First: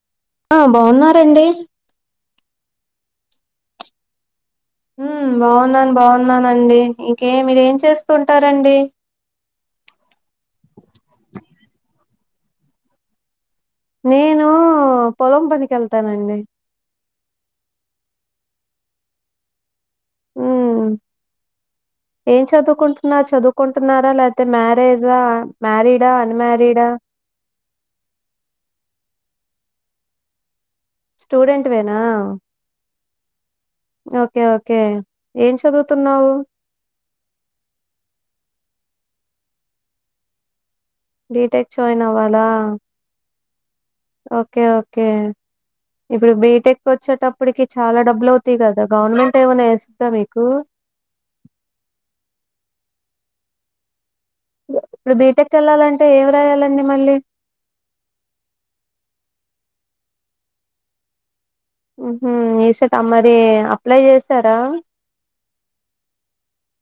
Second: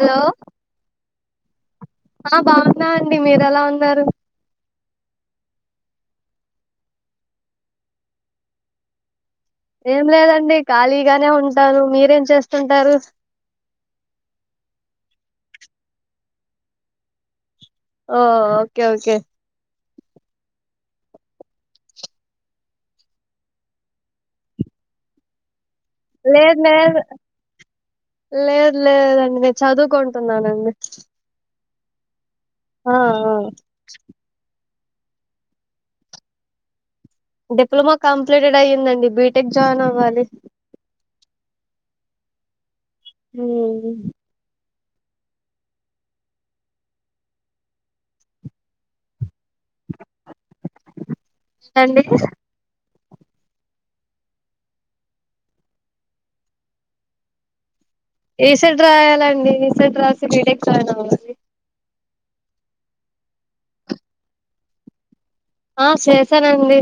Hello ఆ బాగున్నారండి. బాగున్నా అండి మీరు ఎలా ఉన్నారు బాగున్నాను బాగున్నానండి ఇంకే మీరు ఏం చేస్తుూంటారంండి ఏం లేదండి ఖాళీగానే ఉంటాను మీరేం చేస్తుంటారు నేను పొలం పనికి వెళ్తానండి ఆ ఓకే ఓకే ఉ ఏం చదువుకుంటున్న చదువుకుంటున్నారా లేపోతే మ్యారేజా మ్యరీడాడా లేదు అన్మరీడాడా లేదు లేదు లేదండి నేను చదువుకుంటున్నానండి స్టూడెంట్ ేనా ఆ ఓకే ఓ కే ఏం చదువుతున్నావు డిప్లమా కంప్లీటెడ్ అయ్యిందండి బీటెక్ జాయిన్ అవ్వాలి బీటెక్ జాయిన్ అవ్వాలా ఉం ఓకే ఓకే ఇప్పుడు బీటెక్ వచ్చేటప్పటికి చాలా డబ్బులు అవుతాయి కదా గవర్నమెం ట్ ఏవన్నా ఎస్తదా మీకు అండి ఇప్పుడు బీటెక్ వెళ్లాలంటే ఏమి రాయాలండి మళ్ళీ ఏసెట్ రాయాలండి ఏ సెట్ రాసి బీటెక్ జాయిన్ అవ్వాలి ఉహుం ఎ సెట్ ఆ మరి అప్లై చేసారా ఆ చేసారండి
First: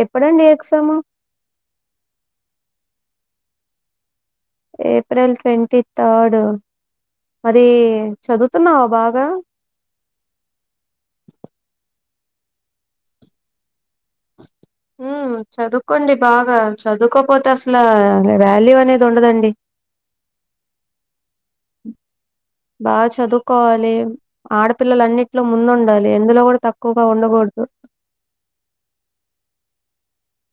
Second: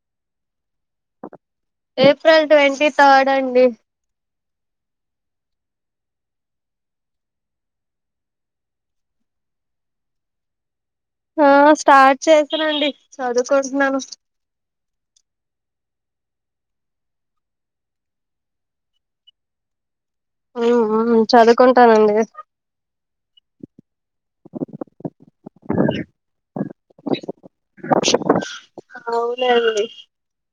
ఎప్పుడండి ఎక్సాము ఏప్రిల్ ట్వంటీ థర్డ్ అండి ఏప్రిల్ ట్వంటీ థర్డ్ మరి చదువుతున్నావా బాగా ఆ స్టార్ట్ చేసానండి చదువుకుంటున్నాను ఉం చదువుకోండి బాగా చదువుకోపోతే అసల వాల్యూ అనేది ఉండదండి ఉమ్, ఉమ్, చదువుకుంటానండి బాగా చదువుకోవాలి ఆడపిల్లల అన్నింటిలో ముందుండాలి ఎందులో కూడా తక్కువగా ఉండకూడదు అవునండి [inaudible]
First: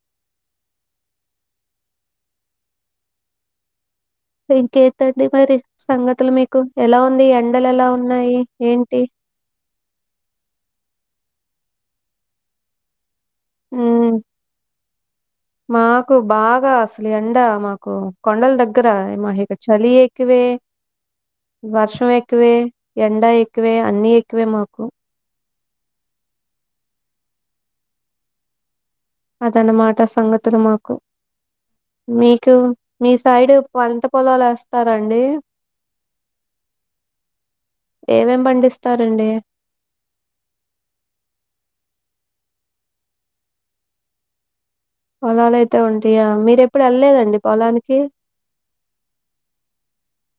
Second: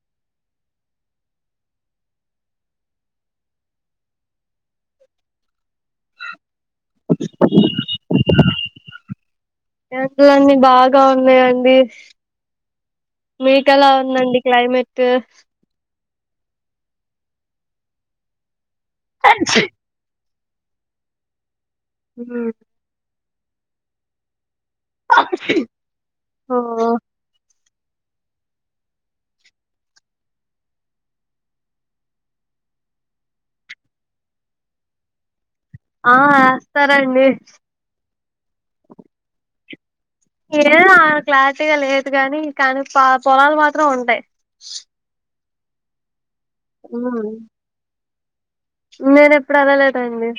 ఇంకేంతండి మరి సంగతులు మీకు ఎలా ఉంది ఎండలు ఎలా ఉన్నాయి ఏంటి ఎండలన్నీ బాగా ఉన్నాయండి మీకు ఎలా ఉమ్ ఉందండి క్లైమేట్ ట్ మాకు బాగా అసలు ఎండ మాకు కొండల దగ్గ రా మాహఇ చలి క్వే వర్షం ఎక్కువే ఎండా ఎక్ క్కువే అన్ని ఎక్కువే మా [inaudible] ఆ అదన్నమాట సంగతులు మాకు మీకు మీ సైడు పంట పొలాలు వేస్తారండి ఆ ఎస్తారండి ఏమేం పండిస్తారండి ఏమో క్లారిటీగా లేదు గాని కానీ ప పొలాలు మాత్రం ఉంటాయి పొలాలు అయితే ఉంటాయా మీర ఎప్పుడు వెల్లలేదండి పొలానికి నేను ఎప్పుడు ఎల్లలేదండి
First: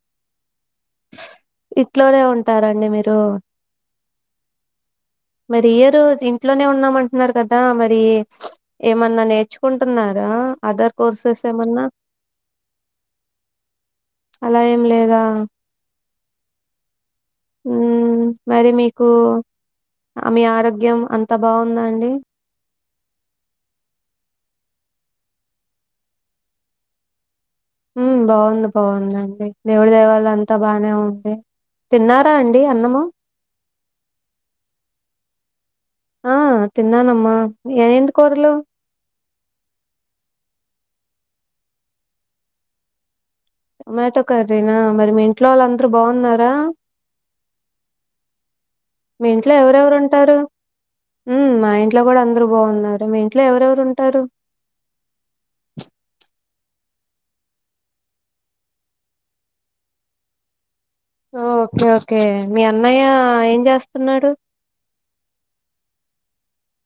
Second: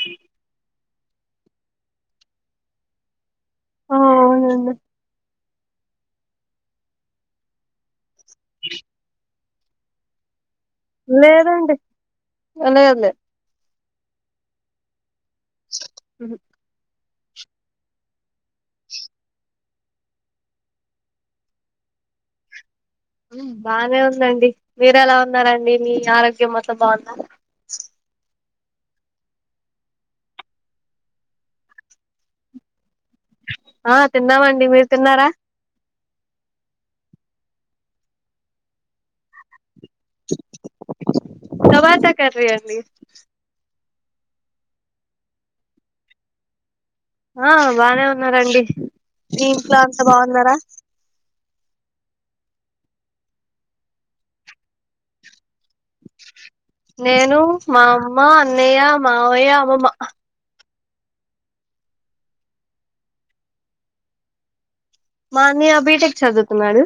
ఇట్లోనే ఉంటారండి మీరు ఆ అవునండి మరి ఇయర్ ఇంట్లోనే ఉన్నామ అంటున్నారు కదా మరి ఏమన్నా నే తెచ్చుకుంటున్నారా లేదండి లేదులేదు అలా ఏం లేదా ఆ ఉహుమ్ ఉమ్ మరి మీకు మీ ఆరోగ్యం అంత బాగుందా అండి ఉమ్ బాగానే ఉందండి మీరు ఎలా ఉన్నారండి మీ ఆరోగ్యం మొత్తం బాగుందా ఉమ్ బాగుంది బాగానే ఉందండి ఆ తిన్నామండి మీరు తిన్నారా ఆ తిన్నానమ్మా ఎంటి కూరలు టమోటో కర్రి అండి టొమాటో కర్రీనా మరి మీ ఇంట్లో వాళ్ళు అందరూ బాగున్నారా ఆ బానే ఉన్నారండి మీ ఇంట్లో అంతా బాగున్నారా ఉమ్ మా ఇంట్లో కూడా అందరు బాగున్నారు మీ ఇంట్లో ఎవరెవరు ఉంటారు నేను మా అమ్మ అన్నయ్య మావయ్య అమ్మమ్మ ఓకే ఓకే మీ అన్నయ్య ఏం చేస్తున్నాడు మా అన్నయ్య బిటెక్ చదువుకున్నాడు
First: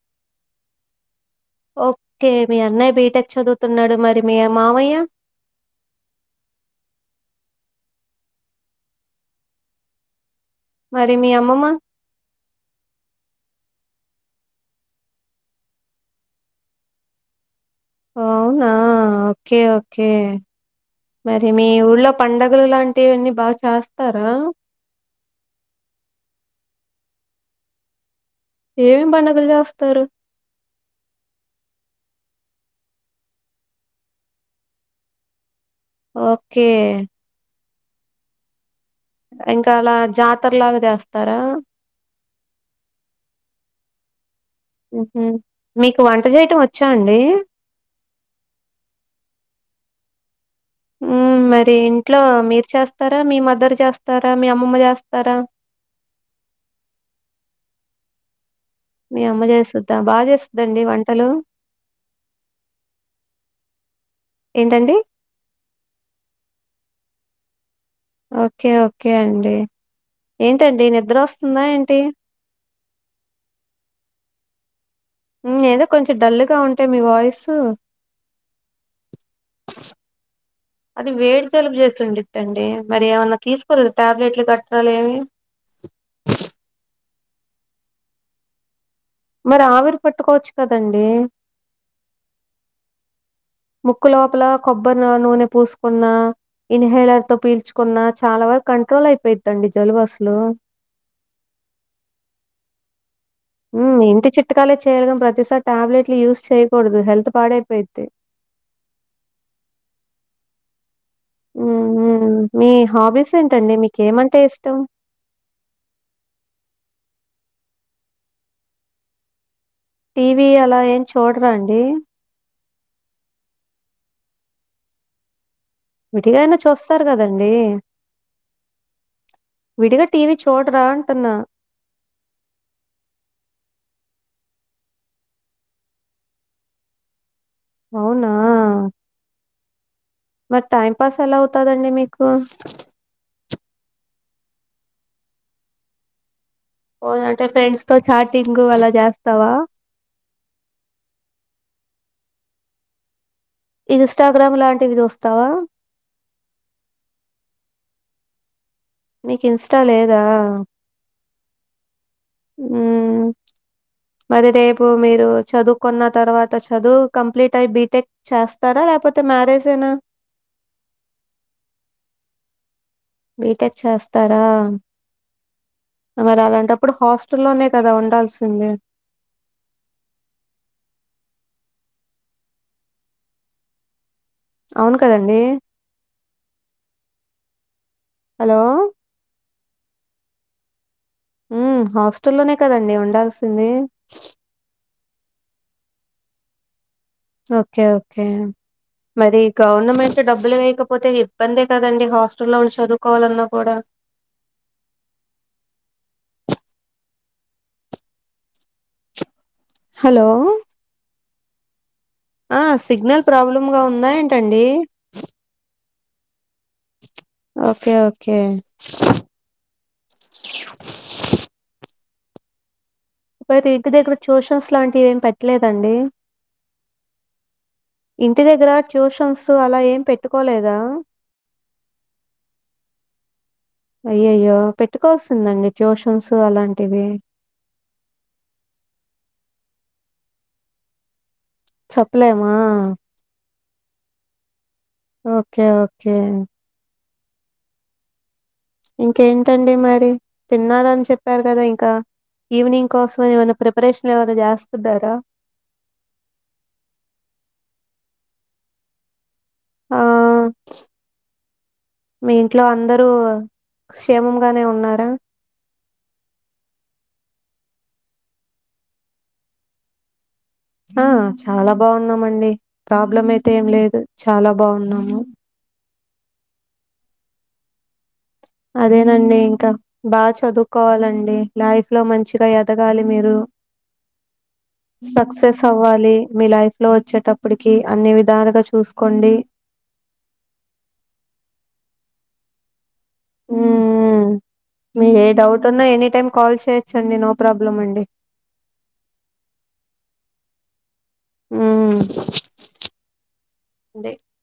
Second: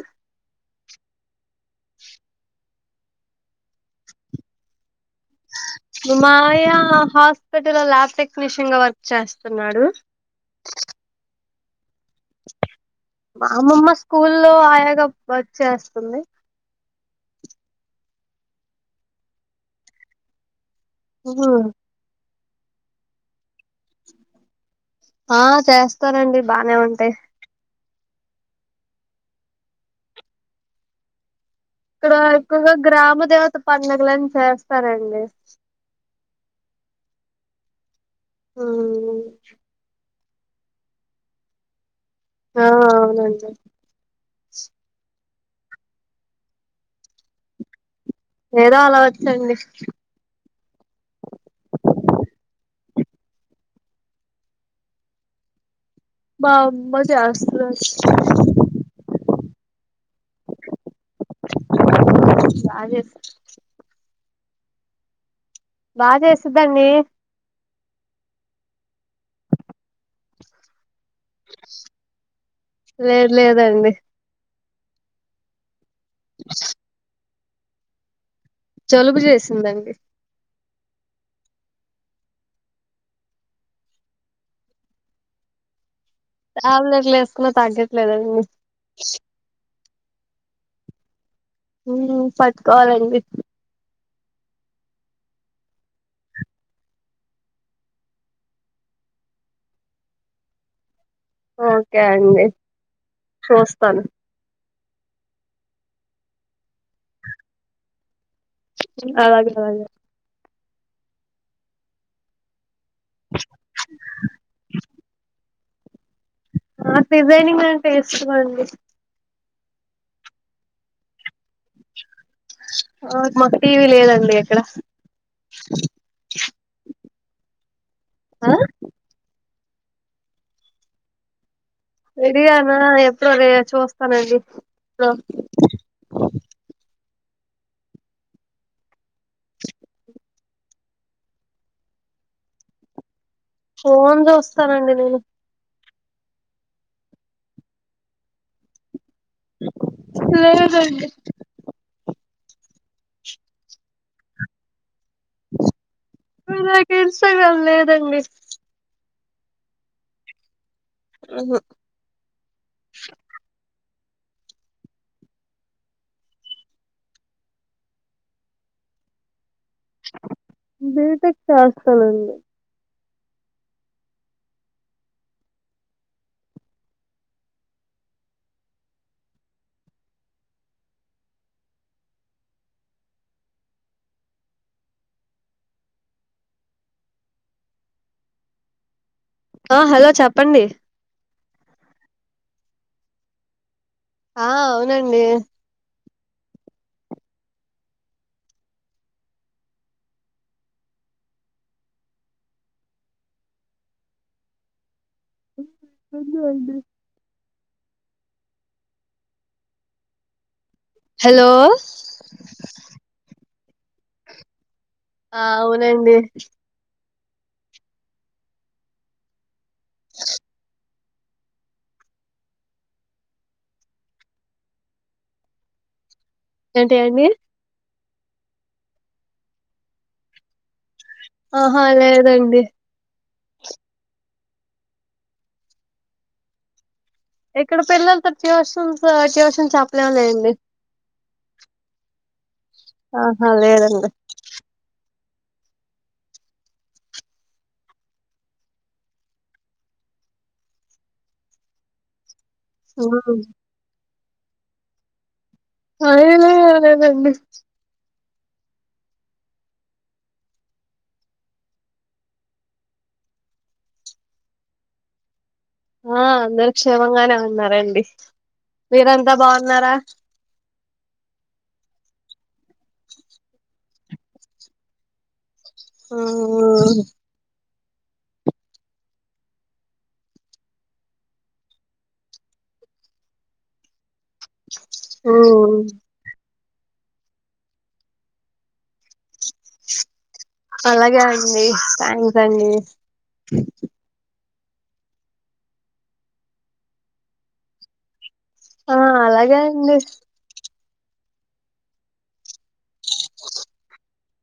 ఓకే మీ అన్నయ్య బీటెక్ చదువుతున్నాడు మరి మీ మావయ్య మీ మామయ్య హాస్పిటల్ లో ల్యాబ్ టెక్నీషియన్ గా వర్క్ చేస్తన్నాడు మరి మీ అమ్మమ్మ? మా అమ్మమ్మ స్కూల్ లో ఆయాగా వర్క చేస్తుంది అవునా ఓకే ఓకే మరి మీ ఉళ్ళో పండగలు లాంటివన్నీ బాగా చేస్తారా ఆ చేస్తారండి బానే ఉంటాయి ఏమి పండగలు చేస్తారు ఇక్కడ ఎక్కువగా గ్రామ దేవత పండగలని చేస్తారండి ఓకే ఇంకా అలా జా తర్లాగా చేస్తారా ఆ అవునండీ ఉహుమ్ మీకు వంట చేయటం వచ్చా అండి ఏదో అలా వచ్చు అండి ఉమ్ మరి ఇంట్లో మీరు చేస్తారా మీ మదర్ చేస్తారా మీ అమ్మమ్మ చేస్తారా మా అమ్మ చేస్తదండి మీ అమ్మ చేస్తది బాగా చేస్తదండి వంటలు బాగా చేస్త ఏంటండి బాగా చేసిద్దండి ఓకే ఓకే అండి ఏంటండి నిద్ర వస్తుందా ఏంటి లేదు లేదండి ఉ ఏదో కొంచెం డల్ గా ఉంటే మీ వాయిస్ ఉ జలుబు చేసిందండి అది వేడి జలుపు చేసిండిద్దండి మరి ఏమన్నా తీసుకోలేదు టాబ్లెట్లు గట్ర ఏమి టాబ్లెట్లు ఏసుకున్నా తగ్గట్లేదండి మరి ఆవిరి పట్టుకోవచ్చు కదండి ఊమ్ పట్టుకోవాలండి ముక్కు లోపల కొబ్బరి నూనె పూసుకున్న ఇన్హేలర్ తో పీల్చుకున్న చాలా వరకు కంట్రోల్ అయిపోయిద్దండి జలుబసలు ఓకే అండి ఉ చూస్తాను ఇంటి చిట్ కాలే చిట్ చేయడం ప్రతిసారి టాబ్లెట్లు యూజ్ చేయకూడదు హెల్త్ పాడైపోయిద్ది అలాగే అలాగే ఊమ్ మీ హాబీస్ ఏంటండి మీకేమంటే ఇష్టం నాకు డిజైనింగ్ అంటే ఇష్టం అండి టీవీ అలా ఏం చూడరా అండి ఒ మాకు టీవీ లేదండి ఎక్కడ ఉదయానే చూస్తారు కదండీ విడిగా టీవీ చూడరా అంటున్నా విడిగానా ఎప్పుడో రే చూస్తానండి అవునా మరి టైం పాస్ ఎలా అవుతదండి మీకు ఫోన్ చూస్తానండి నేను ఓ అంటే ఫ్రెండ్స్తో చాటింగు ఎలా జాస్ లేదండి చుక్ప [unintelligible] ఇన్స్టాగ్రామ్ లాంటివి జూస్ అయ్యో నాకు ఇంస్టగ్రామ్ లేదు దండి నీకు ఇంస్టా లేదా ఉహు ఊ అది రేపు మీరు చదువుకున్న తర్వాత చదువు కంప్లీట్ అయి బీటెక్ చేస్తారా లేకపోతే మ్యారేజ్ బీటెక్ చేస్తాలెండి బీటెక్ చేస్తారా మరి అలాంటప్పుడు హాస్టల్లోనే కదా ఉండాల్సిందే అవును కదండి హలో ఆ హలో చెప్పండి ఉ హాస్టల్లోనే కదండి ఉండాల్సింది ఆ అవునండి ఓకే ఓకే మరి గవర్నమెంట్ డబ్బులు వేయకపోతే ఇబ్బందే కదండి హాస్టల్లో ఉండి చదువుకోవాలన్నా కూడా కొందు అండి హలో హలో ఆ సిగ్నల్ ప్రాబ్లమ్ గా ఉందా ఏంటండి చుప్ ఓకే ఓకే చరప్ ఒకైతే ఇంటి దగ్గర ట్యూషన్స్ లాంటివివేమి పెట్టలేదండి ఏంటి అండి ఇంటి దగ్గర ట్యూషన్స్ అలా ఏం పెట్టుకోలేదా ఆహా అ లేేదండి అయ్యయ్యో పెట్టుకోవాల్సిందండి ట్యూషన్స్ అలాంటివి ఇక్కడ పిల్లలతో ట్యూషన్స్ ట్యూషన్ చెప్పలేం లేయంండి ప్పు పప్లవా అ లేేరంట ఓకే ఓకే ఇంకేంటండి మరి తిన్నారని చెప్పారు కదా ఇంకా ఈవినింగ్ కోసం ఏమైనా ప్రిపరేషన్ ఎవరు జాస్త దారా అదేనా అదేదండి ఆ మీ ఇంట్లో అందరూ క్షేమంగాగానే ఉన్నారా ఆ అందరు క్షేమంగానే ఉన్నారండి మీర ఎంతా బాగున్నారా ఆ చాలా బాగున్నామండి ప్రాబ్లం అయితే ఏం లేదు చాలా బాగున్నాము ఆ అదేనండి ఇంకా బాగా చదువుకోవాలండి లైఫ్ లో మంచిగా ఎదగాలి మీరు సక్సెస్ ఉమ్ హవాలే మలాఫ లో వచ్చేటప్పటికి అన్ని విధాలుగా చూసుకోండి అలాగే అండి థ్యాంక్స్ అండి హ మీ ఏ డౌట్ ఉన్నా ఎనీ టైమ్ కాల్ చేయొచ్చండి నో ప్రాబ్లం అండి ఆ అలాగే అండి ఆ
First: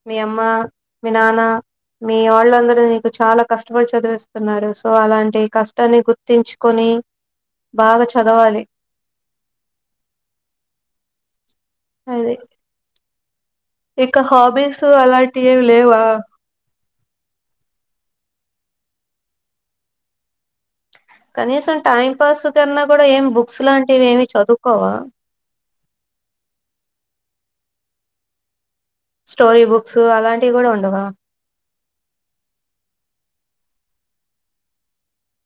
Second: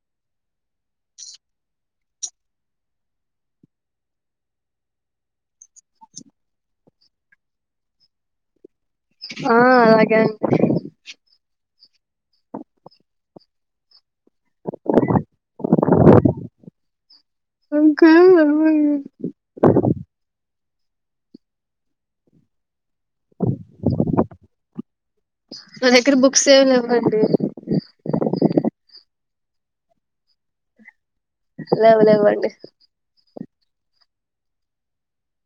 మీ అమ్మ మీ నాన్న మీ వాళ్ళందరూ నీకు చాలా కష్టపడి చదివిస్తున్నారు సో అలాంటి కష్టాన్ని గుర్తించుకొని బాగా చదవాలి ఆ అలాగే అండి అదే ఇకా హాబీస్ అలాంటి ఏవి లేవా కా కానీసం టైపాస్ కన్నా కూడా ఎం బుక్స్ లాంటివి ఏమి చదువుకోవా నా దగ్గర బుక్స్ ఏమి లేవండి [inaudible] స్టోరీ బుక్స్ అలాంటివి కూడా ఉండవా లెవ్ లేవండి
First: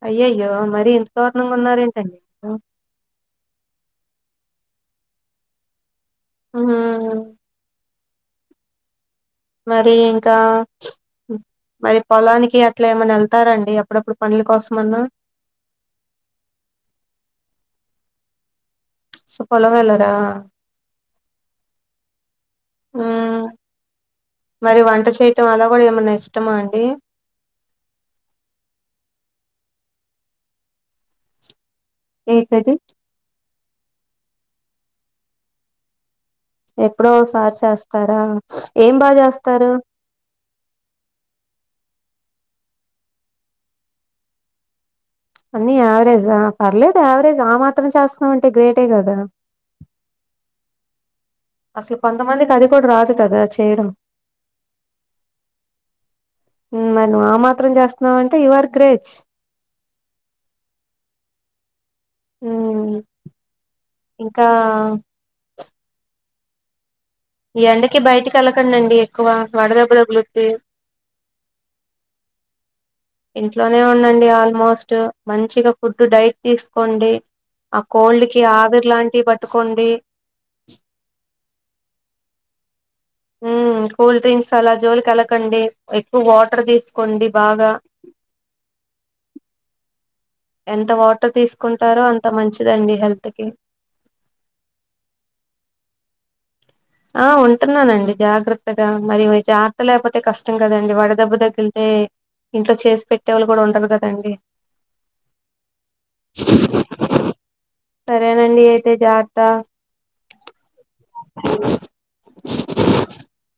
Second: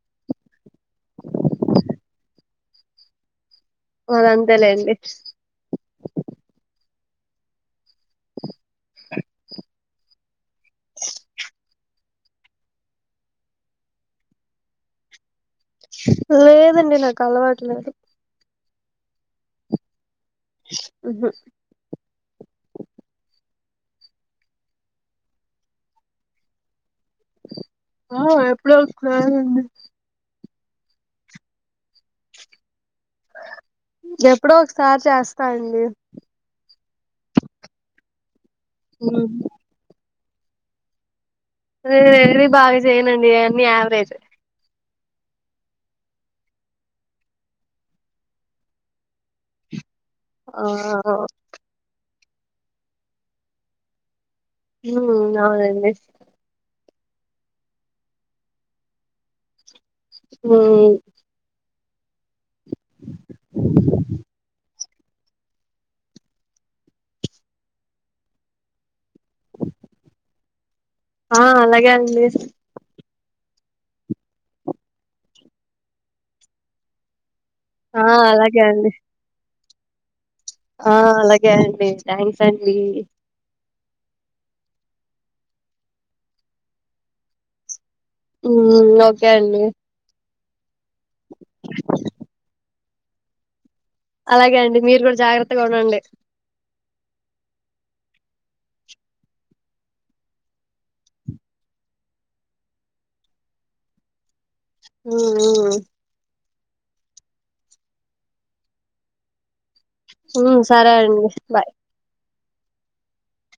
అయ్యయ్యో మర ఇంత దూారుణంగా ఉన్నారేంటండి మీరు మాదంతే లేండి హు మరి ఇంకా మరి పొలానికి అట్లా ఏమైనా వెళ్తారండి ఎప్పుడప్పుడు పనుల కోసమన్నా లేదండి నాకు అలవాటు లేదు సో పొలామేల్లరా మ్ హు హ్మ్ మరి వంట చేయటం అలా కూడా ఏమన్నా ఇష్టమా అండి ఆ ఎప్పుడో ఒక్కసారి అండి ఏంటది ఎప్పుడో ఒకసారి చేస్తా అండి ఎప్పుడో ఒసారి చేస్తారా ఏం బాగ ఉమ్ చేస్తారు నీనేది బాగా చేయనండి నయన్నీ యావరేజ్ అన్ని యావరేజ్ ఆ పర్లేదు యావరేజ్ ఆ మాత్రం చేస్తున్నావంటే గ్రేటే కదా ఆ అవ్ అసలు కొంతమందికి అది కూడా రాదు కదా చేయడం హు అవునండి హు మరి నువ్ ఆ మాత్రం చేస్తున్నావంటే యుఆర్ గ్రేట్ హు హు ఇంకా ఈ ఎండకి బయటికి వెళ్లకండండి ఎక్కువ వడదెబ్బ తగులుద్ది ఆ అలాగే అండి ఇంట్లోనే ఉండండి ఆల్మోస్ట్ మంచిగా ఫుడ్ డైట్ తీసుకోండి ఆ కోల్డ్ కి అలాగే ఆవిరి అండి లాంటియి పట్ ట్టుకొండీ ఆ అలాగే అండి థ్యాంక్స్ అండీ మ్ కూల్ డ్రింక్స్ అలా జోలికెల్లకండి ఎక్కువ వాటర్ తీసుకోండి బాగా హు ఓకే అండి ఎంత వాటర్ తీసుకుంటారో అంత మంచిదండి హెల్త్ కీ అలాగే అండి మీరు కూడా జాగ్రత్తగా ఉండండి ఆ ఉంటున్నానండి జాగ్రత్తగా మరి వి జాత్తర్ లేకపోతే కష్టం కదండి వడదెబ్బ తగిలితే ఇంట్లో చేసి పెట్టే వాళ్ళు కూడా ఉండరు కదండి మ్మ్ మ్మ్ సరేనండి అయితే జార్త ఉ సరే అండి బయ్ [unintelligible]